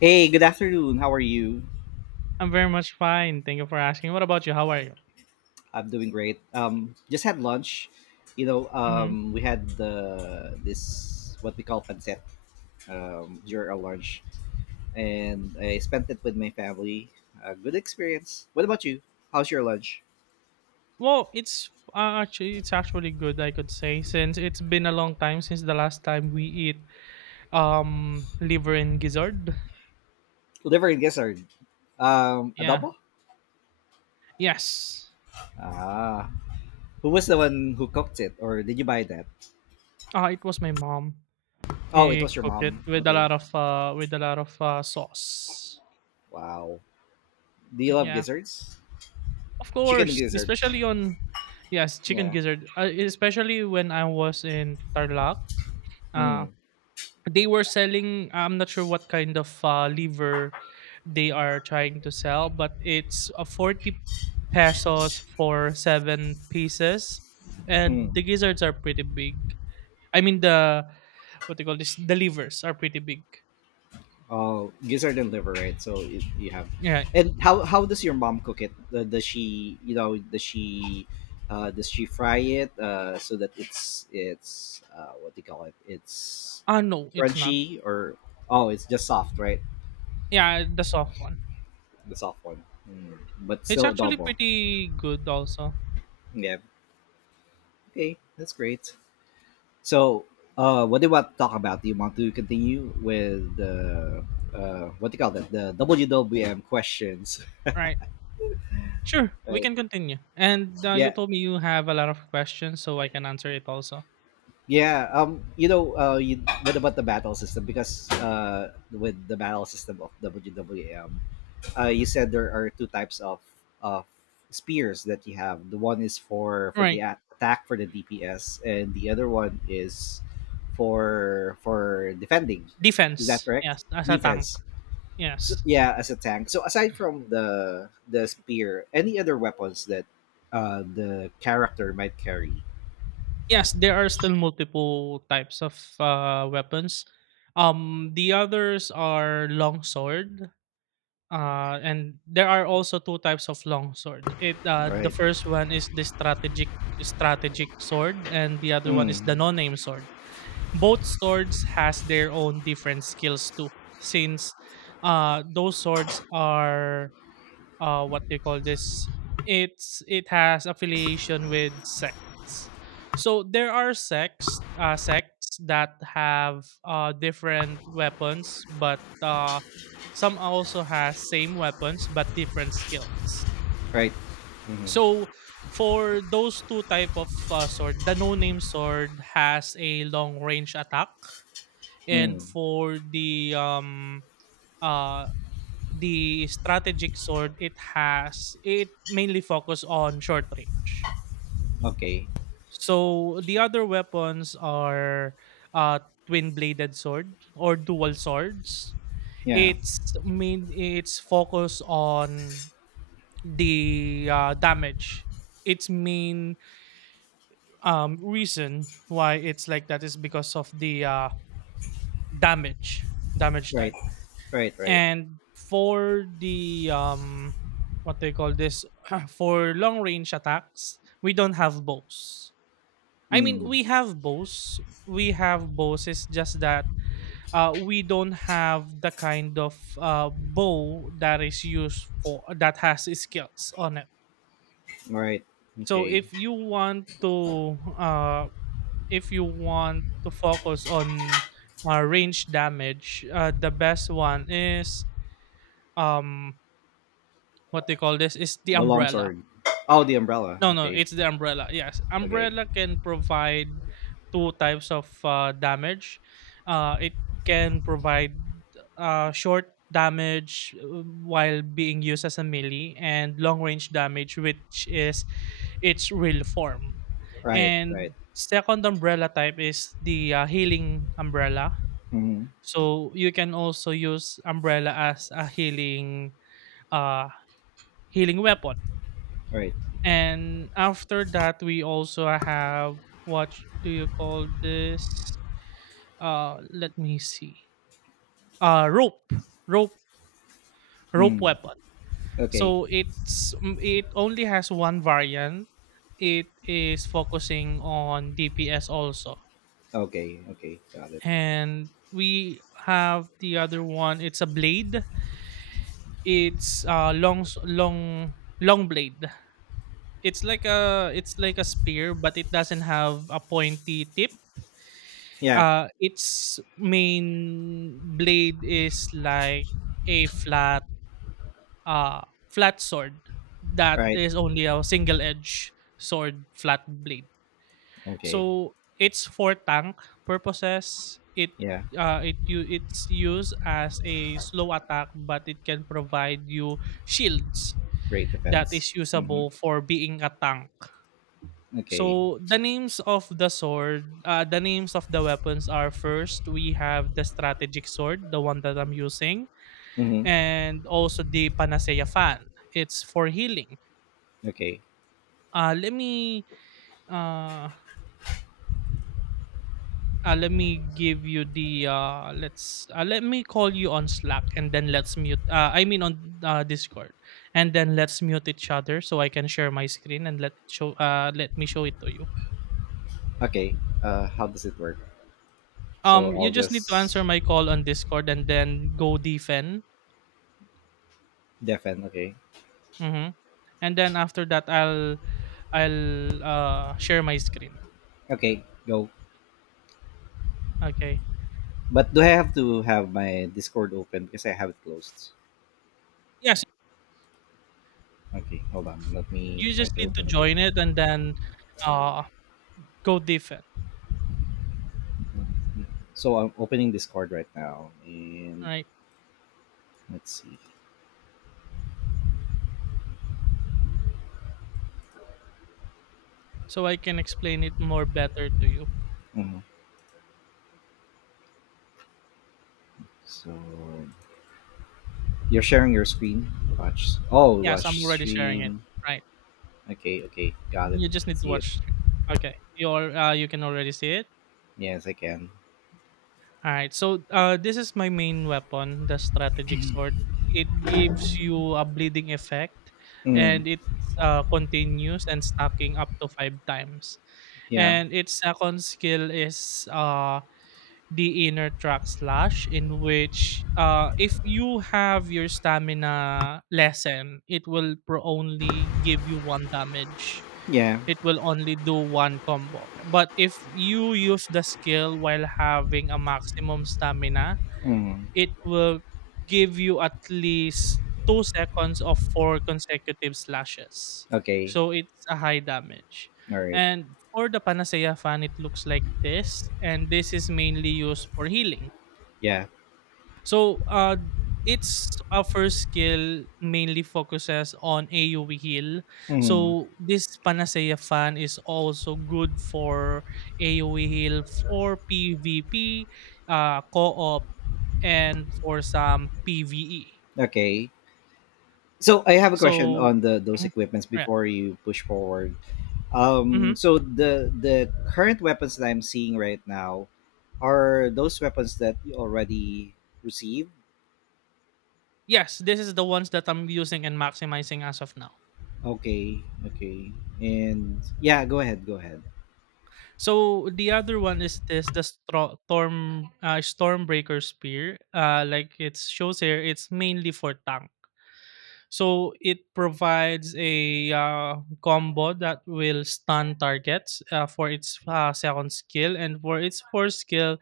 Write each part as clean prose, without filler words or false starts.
Hey, good afternoon. How are you? I'm very much fine. Thank you for asking. What about you? How are you? I'm doing great. Just had lunch. Hmm. We had the this what we call pancit during our lunch, and I spent it with my family. A good experience. What about you? How's your lunch? Well, it's actually it's actually good. I could say since it's been a long time since the last time we eat liver and gizzard. Who Never and guess are Yeah. adobo. Yes. Ah, who was the one who cooked it, or did you buy that? It was my mom. Oh, it He was your cooked it mom. with a Okay. lot of with a lot of sauce. Wow. Do you love Yeah. gizzards? Of Chicken course, gizzard. especially on yes chicken Yeah. gizzard. Especially when I was in Tarlac. Uh, Mm. they were selling, I'm not sure what kind of liver they are trying to sell, but it's a 40 pesos for seven pieces, Mm. and the gizzards are pretty big. I mean, the, what they call this, the livers are pretty big. Oh, gizzard and liver, right? So it, you have, Yeah. and how does your mom cook it? Does she fry it so that it's what do you call it? It's Ah, no, it's not. crunchy, or oh, it's just soft, right? Yeah, the soft one. The soft one, but It's still actually adobo. pretty good also. Yeah. Okay, that's great. So, what do you want to talk about? Do you want to continue with the what do you call that? The WWM questions, Right, sure, we right? can continue, and you Yeah, told me you have a lot of questions, so I can answer it also. yeah, what about the battle system? Because with the battle system of WWM, you said there are two types of spears that you have. The one is for the Right. Attack for the DPS, and the other one is for defending. Is that Defense, correct? yes, as a tank. Defense. So, Yes. yeah, as a tank. So aside from the spear, any other weapons that the character might carry, Yes, there are still multiple types of weapons. The others are longsword, and there are also two types of longsword. It The right? first one is the strategic sword, and the other one is the Mm. no-name sword. Both swords has their own different skills too, since those swords are uh, what they call this, it's it has affiliation with sects. So there are sects that have different weapons, but some also has same weapons but different skills. Right. Mm-hmm. So for those two type of sword, the no name sword has a long range attack, and Mm. for uh the strategic sword, it has it mainly focus on short range. Okay. So the other weapons are uh twin bladed sword or dual swords. Yeah. It's focus on the damage. Its main reason why it's like that is because of the damage, damage Right. type. Right. Right. And for the, um, what they call this, for long range attacks, we don't have bows. I mean, Mm. we have bows. We have bows. It's just that we don't have the kind of bow that is used for that has skills on it. Right. So Okay. if you want to if you want to focus on range damage, the best one is um, what they call this, is the The long umbrella. sword. Oh, the umbrella. No, no, Okay. it's the umbrella. Yes, Okay. umbrella can provide two types of damage. It can provide short damage while being used as a melee, and long range damage, which is its real form. Right. Right. And second umbrella type is the healing umbrella. Mm-hmm. So you can also use umbrella as a healing uh, healing weapon. Right. And after that, we also have what do you call this? Let me see. Uh, rope, rope Mm. weapon. Okay. So it's mm, it only has one variant. It is focusing on DPS also, Okay. Okay. Got it. and we have the other one. It's a blade. It's long s- long long blade. It's like a spear, but it doesn't have a pointy tip. Yeah. Its main blade is like a flat, uh, flat sword that Right. is only a single edge sword, flat blade. Okay. So it's for tank purposes. Yeah. It's used as a slow attack, but it can provide you shields Great that defense. is Mm-hmm. usable for being a tank. Okay. So the names of the sword, the names of the weapons are, first we have the strategic sword, the one that I'm using, Mm-hmm. and also the panacea fan. It's for healing. Okay. Uh, let me uh, uh, let me give you the let's let me call you on Slack and then let's mute. I mean on Discord, and then let's mute each other so I can share my screen and let it show let me show it to you. Okay. How does it work? So I'll You just need to answer just my call on Discord and then go defend. defend. Okay. Mhm, and then after that, I'll, share my screen, Okay. Go. okay? But do I have to have my Discord open because I have it closed? Yes, Okay, hold on. Let me you try just to need to open join it it. and then, uh, go different, So I'm opening Discord right now, and right? let's see. So I can explain it more better to you. Mhm. So you're sharing your screen. Watch. Oh, Yes, I'm watch already sharing it, stream. right. Okay, okay, got it. You just need to See it. watch. Okay, you can already see it? Yes, I can. Alright, so, this is my main weapon, the strategic sword. It gives you a bleeding effect, Mm, and it's, continuous and stacking up to 5 times. yeah, And its second skill is, the inner track slash, in which if you have your stamina lessen, it will pro only give you one damage. yeah. It will only do one combo. But if you use the skill while having a maximum stamina, Mm, it will give you at least 2 seconds of 4 consecutive slashes. okay. So it's a high damage. All right. And for the Panacea fan, it looks like this, and this is mainly used for healing. Yeah. So, its first skill mainly focuses on AoE heal. Mm, So, this Panacea fan is also good for AoE heal for PvP, co-op, and for some PvE. okay. So I have a question So, on the those mhm, equipments yeah. before you push forward. Mhm. So the current weapons that I'm seeing right now are those weapons that you already received. Yes, this is the ones that I'm using and maximizing as of now. Okay, okay, and yeah, go ahead, go ahead. So the other one is this, storm stormbreaker spear. Like it shows here, it's mainly for tank. So it provides a combo that will stun targets for its second skill, and for its fourth skill,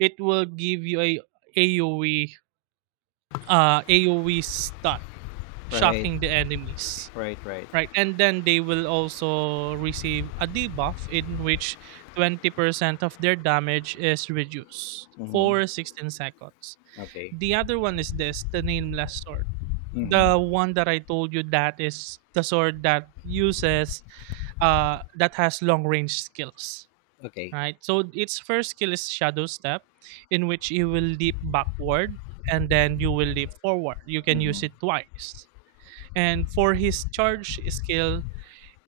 it will give you a AOE AOE stun, Right, shocking the enemies. right, right. Right, and then they will also receive a debuff in which 20% of their damage is reduced Mm-hmm. for 16 seconds. Okay. The other one is this, the nameless sword. The Mm-hmm. one that I told you that is the sword that uses that has long range skills, Okay. right? So its first skill is shadow step, in which you will leap backward and then you will leap forward. You can use Mm-hmm. it twice. And for his charge skill,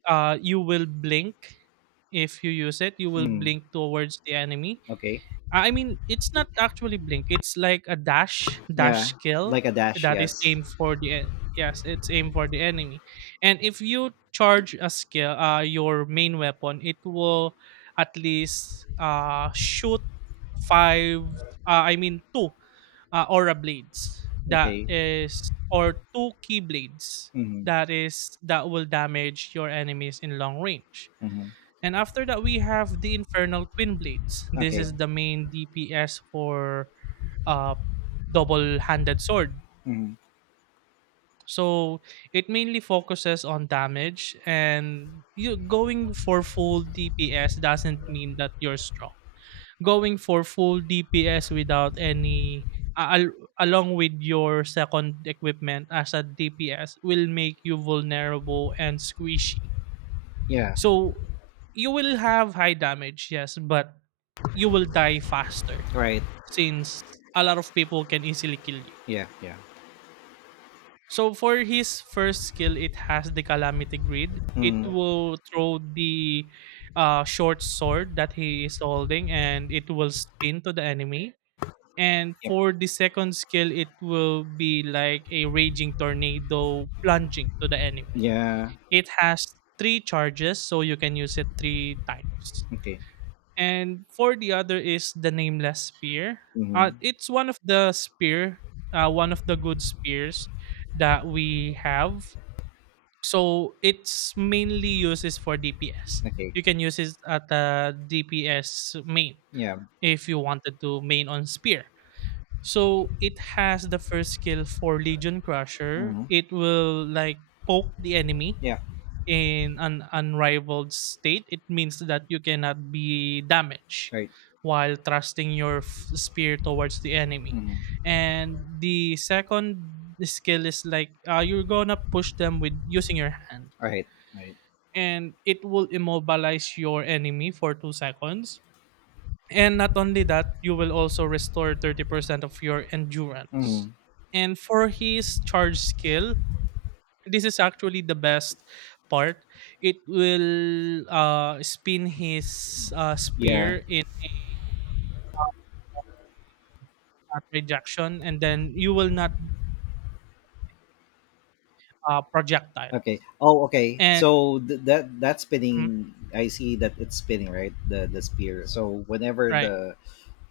you will blink, if you use it you will Mm-hmm. blink towards the enemy. Okay. I mean it's not actually blink, it's like a dash Yeah, skill like a dash. that is Yes. aimed for the, yes it's aimed for the enemy. And if you charge a skill your main weapon, it will at least shoot five I mean two aura blades that Okay. is, or two key blades Mm-hmm. that is, that will damage your enemies in long range. Mm-hmm. And after that we have the infernal twin blades. This Okay. is the main dps for uh double handed sword. Mm-hmm. So it mainly focuses on damage, and you going for full dps doesn't mean that you're strong. Going for full DPS without any along with your second equipment as a DPS will make you vulnerable and squishy. Yeah. So you will have high damage, yes, but you will die faster, Right. since a lot of people can easily kill you. Yeah. Yeah. So for his first skill, it has the calamity grid. It Mm-hmm. will throw the short sword that he is holding, and it will spin to the enemy. And Yep. for the second skill, it will be like a raging tornado plunging to the enemy. Yeah. It has 3 charges, so you can use it 3 times. Okay. And for the other is the nameless spear. Mm-hmm. It's one of the spear, one of the good spears that we have. So it's mainly uses for DPS. Okay. You can use it at the DPS main Yeah. if you wanted to main on spear. So it has the first skill for Legion Crusher. Mm-hmm. It will like poke the enemy Yeah. in an unrivaled state. It means that you cannot be damaged Right. while thrusting your spear towards the enemy. Mhm. And the second skill is like you're gonna push them with using your hand, All right. Right. and it will immobilize your enemy for 2 seconds, and not only that, you will also restore 30% of your endurance. Mhm. And for his charge skill, this is actually the best part. It will spin his Yeah. spear in a projection, and then you will not projectile. Okay. Oh, okay. And So that mhm, spinning, I see that it's spinning, right? The spear. So whenever right, the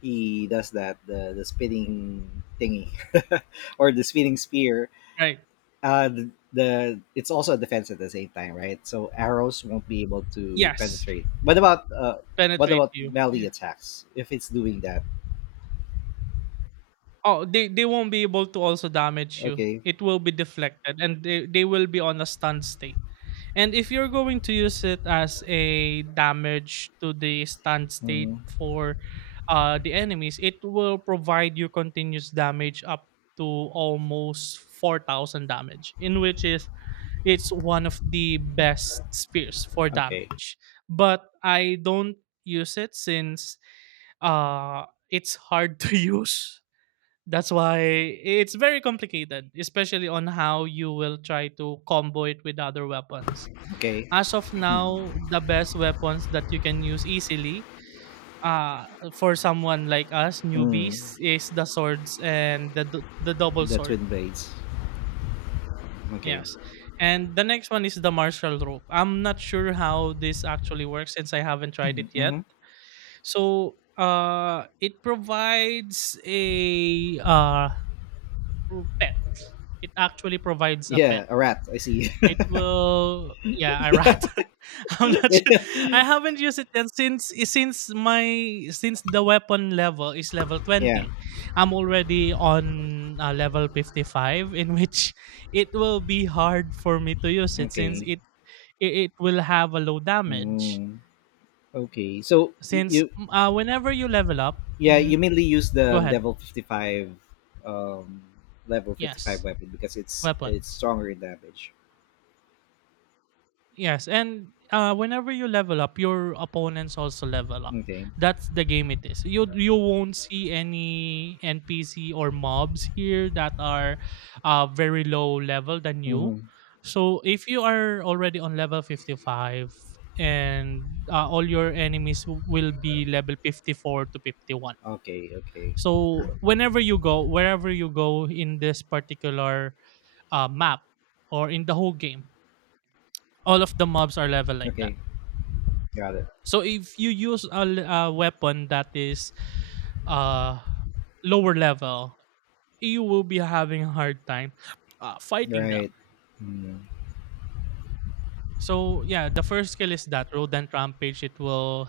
he does that, the spinning thingy, or the spinning spear, right, the it's also a defense at the same time, right? So arrows won't be able to yes, penetrate. What penetrate about you. melee Yeah. attacks if it's doing that? Oh, they won't be able to also damage you. Okay. It will be deflected, and they will be on a stun state. And if you're going to use it as a damage to the stand state Mhm. for the enemies, it will provide you continuous damage up to almost 4,000 damage, in which is it's one of the best spears for Okay. damage. But I don't use it since uh, it's hard to use, that's why it's very complicated, especially on how you will try to combo it with other weapons. Okay. As of Mhm. now, the best weapons that you can use easily uh, for someone like us, Mm. newbies, is the swords and the, the double The sword. twin blades. Okay. Yes. And the next one is the martial rope. I'm not sure how this actually works since I haven't tried it yet. Hmm. So it provides a pet. It actually provides a Yeah, pet. a rat. I see. It will, yeah, a rat. I'm not sure. I haven't used it yet since my since the weapon level is level yeah. 20. I'm already on level 55, in which it will be hard for me to use it since Okay. It will have a low damage. Mm, okay. So Since whenever you level up, yeah, you mhm, mainly use go the ahead. level fifty five, um, level 55 Yes, weapon because it's weapons. stronger in damage. Yes, and whenever you level up, your opponents also level up. Okay. That's the game it is. You won't see any NPC or mobs here that are very low level than you. Hmm. So if you are already on level 55 and all your enemies will be level 54 to 51. Okay. Okay. So wherever you go in this particular map or in the whole game, all of the mobs are level like that. Okay. Got it. So if you use a weapon that is uh lower level, you will be having a hard time fighting them. Right. Mm. So yeah, the first skill is that rodent rampage. It will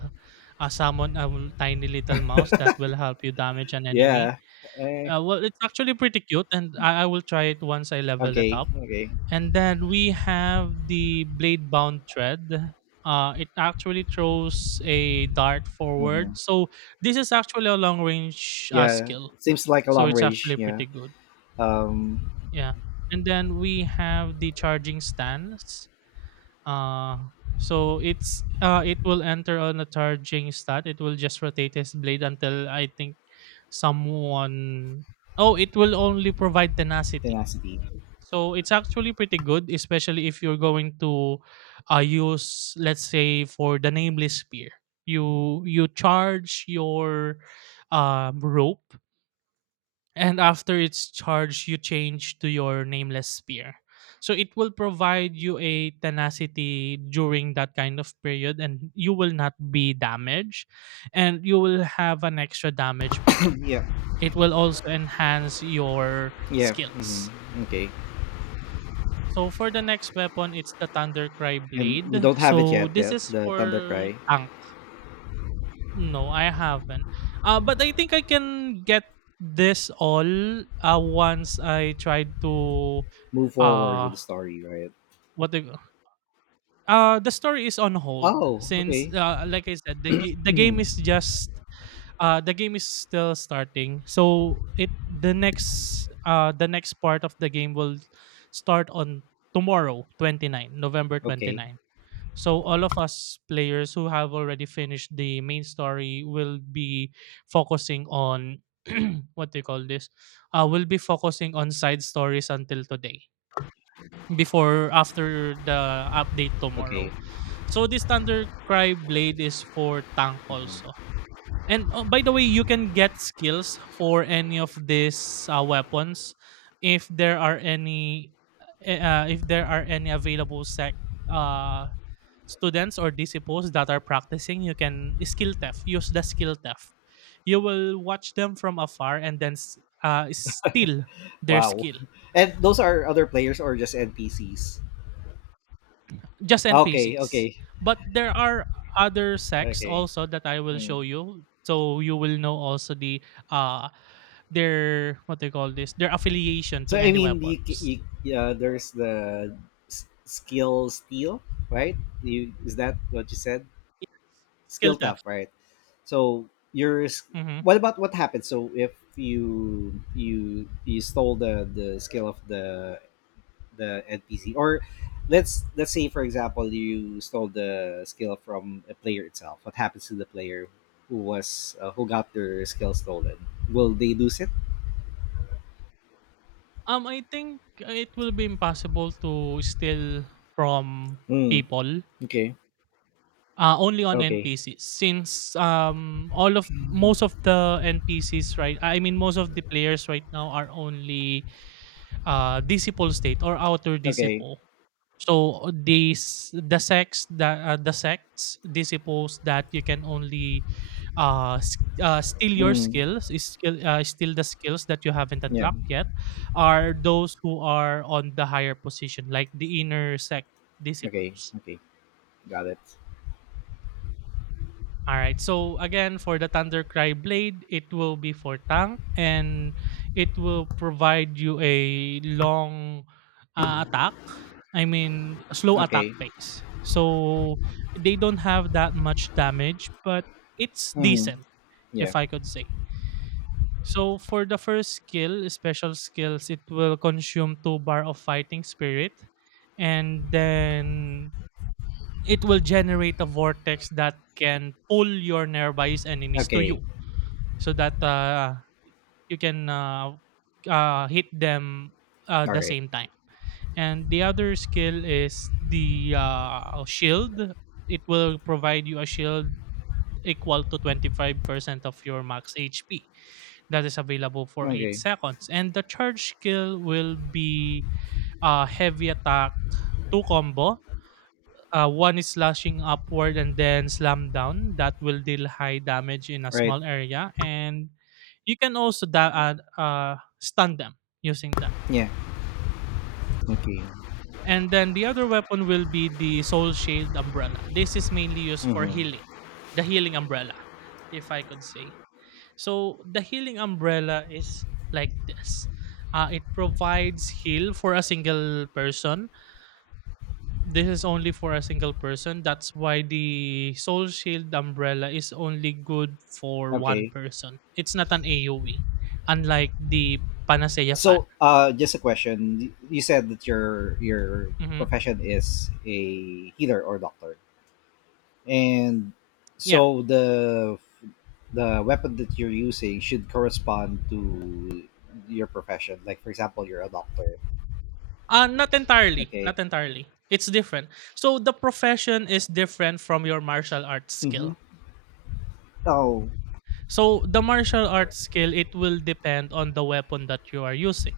summon a tiny little mouse that will help you damage an Yeah. enemy. Eh, Well, it's actually pretty cute, and I will try it once I level it okay. up. Okay. And then we have the blade bound thread. It actually throws a dart Hmm. forward. So this is actually a long range Yeah. skill. Seems like a So long it's range. actually Yeah. pretty good. Um. Yeah. And then we have the charging stance. Uh, it will enter on a charging stat. It will just rotate his blade until, I think, someone. Oh, it will only provide tenacity. Tenacity. So it's actually pretty good, especially if you're going to use, let's say, for the nameless spear. You charge your rope, and after its charged, you change to your nameless spear so it will provide you a tenacity during that kind of period, and you will not be damaged, and you will have an extra damage with it. Yeah. It will also enhance your Yeah. Hmm. skills. Okay. So for the next weapon, it's the thundercry And blade. you don't have it So yet, this the, is the Thunder for Cry. tank. No, I haven't. But I think I can get this all once I try to Move forward uh with the story, right? what the story is on hold Oh, since, okay. Like I said, the game is just the game is still starting. So it the next part of the game will start on tomorrow, 29, November Okay. 29. So all of us players who have already finished the main story will be focusing on what do you call this? Will be focusing on side stories until today, before after the update Okay. tomorrow. So this Thundercry blade is for tank also. Mhm. And oh, by the way, you can get skills for any of these weapons if there are any if there are any available sec uh students or disciples that are practicing. You can skill theft use the skill theft. You will watch them from afar and then steal their Wow. skill. And those are other players or just NPCs? Just Okay. NPCs. Okay. But there are other sects Okay. also that I will Mm. show you, so you will know also the uh their, what they call this, their affiliation to So, I any mean, weapons. Yeah, there's the skill steal, right? Is that what you said? Skill Skill tap, theft. right? So you're s- Mhm. what about what happens? So if you stole the skill of the NPC, or let's say for example you stole the skill from a player itself. What happens to the player who got their skill stolen? Will they lose it? Um, I think it will be impossible to steal from Mm, people. okay. Only on Okay. NPCs, since, um, all of Mm, most of the NPCs, right, I mean, most of the players right now, are only disciple state or outer okay. disciple. So these the sects that, the sects disciples that you can only steal your Mm, skills, is skill steal the skills that you haven't yeah. unlocked yet, are those who are on the higher position, like the inner sect Okay. disciples. Okay. Got it. All right. So again, for the Thundercry blade, it will be for tank, and it will provide you a long attack. I mean, slow attack Okay. pace. So they don't have that much damage, but it's Mm, decent, yeah. if I could say. So for the first skill, special skills, it will consume two bar of fighting spirit, and then it will generate a vortex that can pull your nearby's enemies to Okay. you so that you can hit them All the right. same time. And the other skill is the shield. It will provide you a shield equal to 25% of your max HP. That is available for 8 Okay. seconds. And the charge skill will be heavy attack two combo. One is slashing upward and then slam down. That will deal high damage in a Right. small area, and you can also stun them using that. Yeah. Okay. And then the other weapon will be the Soul Shade umbrella. This is mainly used for Mm-hmm. healing, the healing umbrella, if I could say. So the healing umbrella is like this. It provides heal for a single person. This is only for a single person. That's why the Soul Shield umbrella is only good for one Okay. person. It's not an AoE, unlike the Panacea fan. So, just a question. You said that your Hmm. profession is a healer or doctor, and Yeah. so the weapon that you're using should correspond to your profession. Like, for example, you're a doctor. Not entirely. Okay. Not entirely. It's different. So the profession is different from your martial arts Mm-hmm. skill. Oh, So the martial arts skill, it will depend on the weapon that you are using.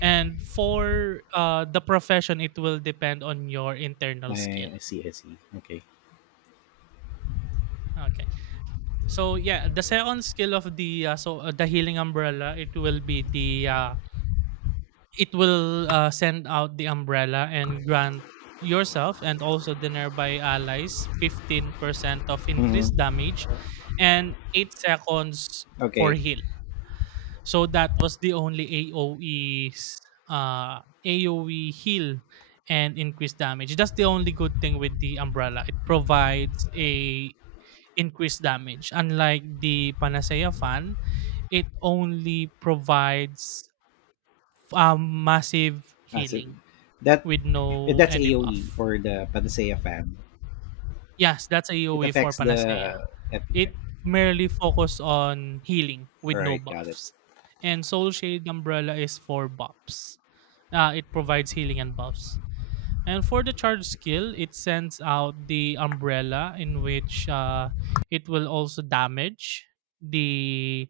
And for the profession, it will depend on your internal skill. I see. I see. Okay. Okay. So yeah, the second skill of the healing umbrella, it will be the it will send out the umbrella and grant yourself and also the nearby allies 15% of increased Mm-hmm. damage and 8 seconds for Okay. heal. So that was the only AoE's AoE heal and increased damage. That's the only good thing with the umbrella. It provides a increased damage. Unlike the Panacea fan, it only provides massive So healing that with no that's any AOE buff. for the Panacea fan. Yes, that's a It AoE for affects Panacea. the epi-. It merely focuses on healing All with no right, got it. buffs. And Soul Shade Umbrella is for buffs. It provides healing and buffs. And for the charge skill, it sends out the umbrella, in which it will also damage the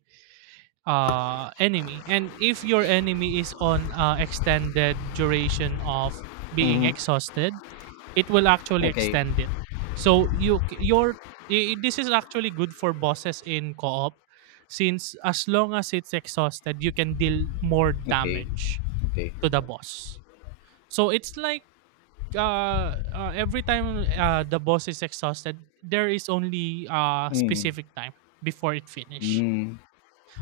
enemy. And if your enemy is on extended duration of being Mm-hmm. exhausted, it will actually Okay, extend it, so you c- your I- this is actually good for bosses in co-op, since as long as it's exhausted, you can deal more okay, damage okay. to the boss. So it's like every time the boss is exhausted, there is only Mm, specific time before it finish. mm,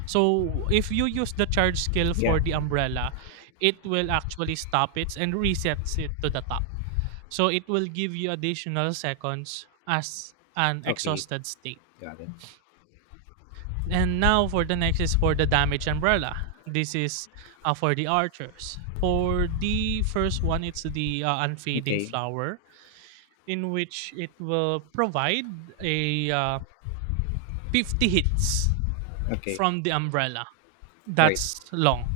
So if you use the charge skill yeah, for the umbrella, it will actually stop it and resets it to the top. So it will give you additional seconds as an okay, exhausted state. got it. And now for the next is for the damage umbrella. This is for the archers. For the first one, it's the unfading Okay, flower, in which it will provide a 50 hits okay, from the umbrella. all right. That's long,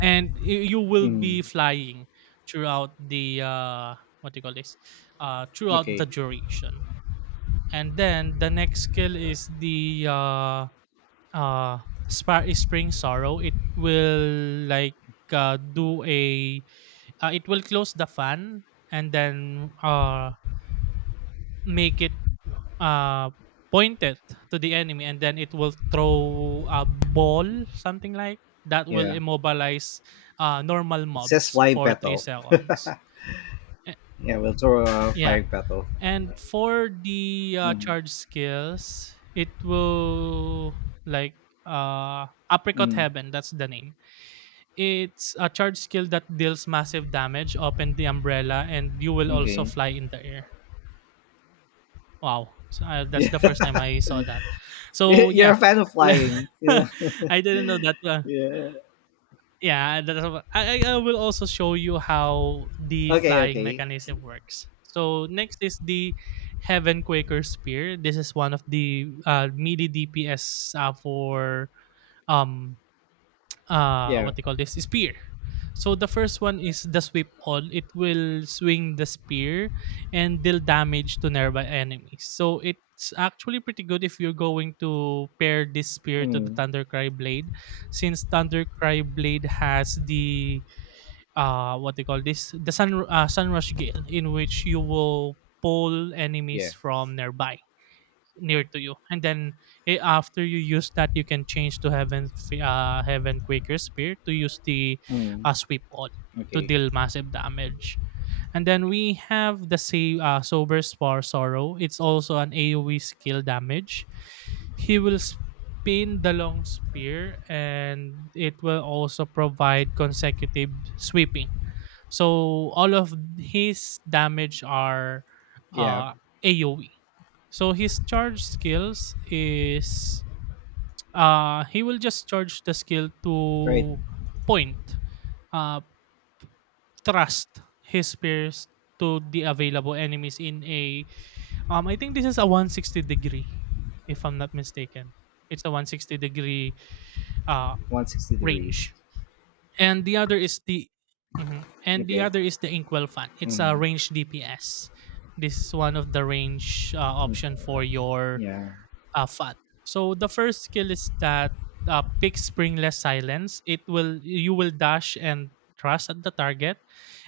and you will be Mm, flying throughout the what do you call this throughout okay, the duration. And then the next skill is the uh spring sorrow. It will like do a it will close the fan and then make it uh, point it to the enemy, and then it will throw a ball, something like that, will yeah. immobilize normal It says mobs flying for three petal. seconds. Eh, Yeah, we'll throw a yeah. flying petal. And for the Mm, charge skills, it will, like, uh apricot mm, heaven, that's the name. It's a charge skill that deals massive damage, open the umbrella, and you will also okay. fly in the air. Wow. So, that's Yeah, the first time I saw that. So, you're yeah. a fan of flying. Yeah, I didn't know that. Yeah. Yeah, that's I will also show you how the Okay, flying okay. mechanism works. So next is the Heaven Quaker Spear. This is one of the melee DPS for um Yeah. what they call this spear. So the first one is the sweep all. It will swing the spear and deal damage to nearby enemies. So it's actually pretty good if you're going to pair this spear to the Mm, thundercry blade, since thundercry blade has the what they call this, the sunrush gale, in which you will pull yeah. enemies from nearby near to you, and then after you use that, you can change to heaven quaker spear to use the Mm, sweep all to okay. deal massive damage. And then we have the save sober spar sorrow. It's also an aoe skill damage. He will spin the long spear, and it will also provide consecutive sweeping, so all of his damage are Yeah. uh, AOE. So his charge skills is he will just charge the skill Right. to point, uh, trust his peers to the available enemies in a I think this is a 160 degree, if I'm not mistaken. It's a 160 degree uh 160 degrees. range. And the other is the Okay. Inkwell fan. It's a Mm, range DPS. This is one of the range mm, option for your yeah. Fan. So the first skill is that pick springless silence. It will you will dash and thrust at the target,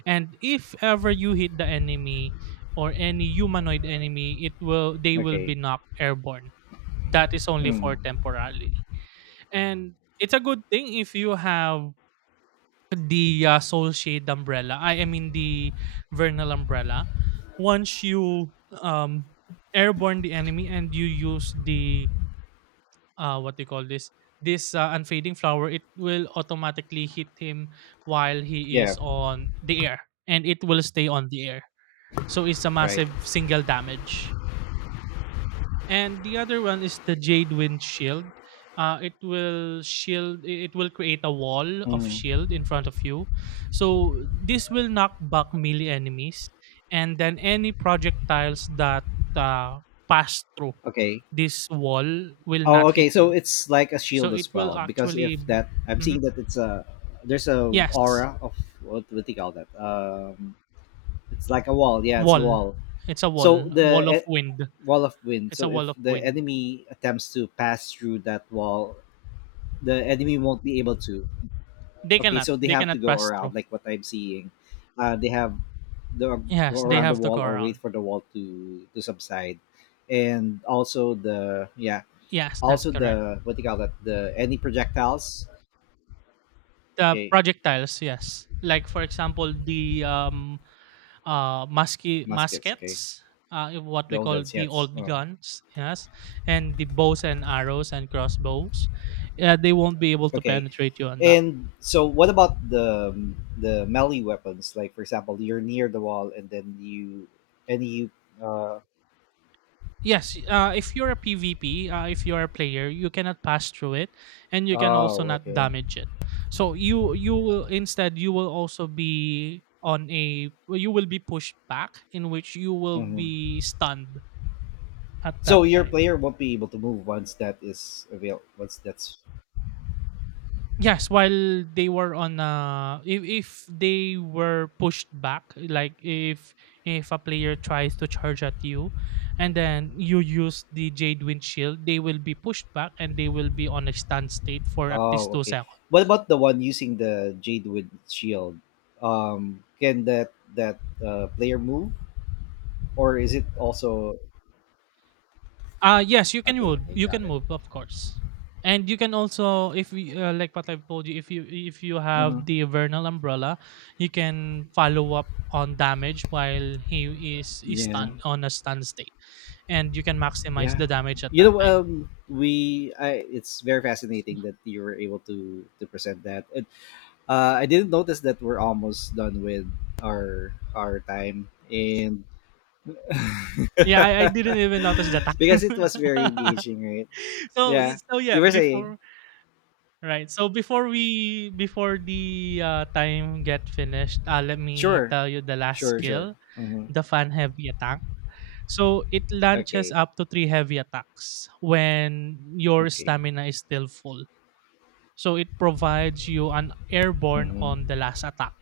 and if ever you hit the enemy or any humanoid enemy, it will they will Okay. be knocked airborne. That is only for Mm. temporarily, and it's a good thing if you have the Soul Shade umbrella. I mean the Vernal umbrella. Once you um airborne the enemy and you use the what do you call this this unfading flower, it will automatically hit him while he Yeah. is on the air, and it will stay on the air. So it's a Right. massive single damage and the other one is the jade wind shield. Uh, it will shield it will create a wall of Mm. shield in front of you so this will knock back melee enemies and then any projectiles that uh, pass through Okay. this wall will Oh, not okay. hit So you it's like a so shield as it will well, because if actually. that I'm Mhm. seeing that it's a there's a Yes, aura of what do you call that? It's like a wall. Yeah, it's a wall, wall. it's a wall, So wall of the wind, wall of wind. it's So a wall if of the wind, enemy attempts to pass through that wall, the enemy won't be able to. they Okay, cannot so they have to go pass around, through. like what I'm seeing. They have the go Yes, they around the have to go wall, or wait around. for the wall to subside, and also the yeah, Yes, that's also correct. the what do you call that? The any projectiles? The Okay, projectiles, yes. Like for example, the musky muskets. Okay, muskets, what the we all call guns. the Yes. old Oh, guns, yes, and the bows and arrows and crossbows. They won't be able to okay, penetrate you on that. and so what about the melee weapons? Like for example, you're near the wall, and then you. Uh, Yes, if you're a PvP, if you're a player, you cannot pass through it, and you can also oh, not okay. damage it. So you will instead you will also be on a well, you will be pushed back, in which you will Mhm. be stunned at So that your time. player won't be able to move once that is avail. Once that's, Yes, while they were on if they were pushed back, like if a player tries to charge at you and then you use the Jade Wind Shield, they will be pushed back and they will be on a stand state for at least oh, two okay. seconds. What about the one using the Jadewood shield? Can that player move, or is it also Yes, you can okay? move. Okay, You can got it. move, of course. And you can also if we, like what I've told you, if you if you Hmm. have the Vernal Umbrella, you can follow up on damage while he is Yeah, stunned on a stun state. And you can maximize yeah. the damage at You that know, time. We I It's very fascinating that you were able to present that. And, I didn't notice that we're almost done with our time, and Yeah, I didn't even notice the time. because it was very engaging, right? Yeah. So You yeah, were saying, before right. So before we before the time get finished, let me sure, tell you the last sure, sure. skill, Mm-hmm. the fan heavy attack. So it launches Okay, up to three heavy attacks when your okay. stamina is still full. So it provides you an airborne on Mm-hmm. the last attack.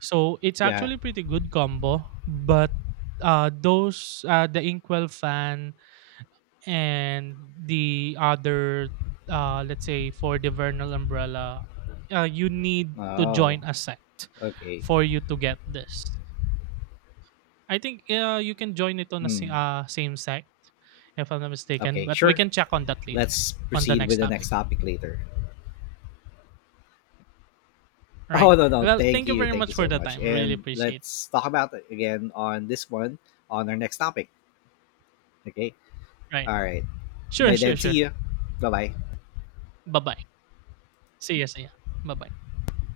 So it's Yeah. actually pretty good combo, but those the Inkwell fan and the other let's say for the Vernal umbrella, you need to Oh, join a sect okay. for you to get this. I think you can join it on a Hmm. Same sect if I'm not mistaken, Okay, but we sure. can check on that later Let's on the proceed with next the next topic. topic later. Oh, Right. no, no. Well, Thank thank you you. very Thank you much for so the much. time. Really And appreciate it. let's talk about it again on this one on our next topic. Okay. Right. All right. Sure, By sure, then, see sure. you. Bye bye. Bye-bye. See ya, see ya. Bye-bye.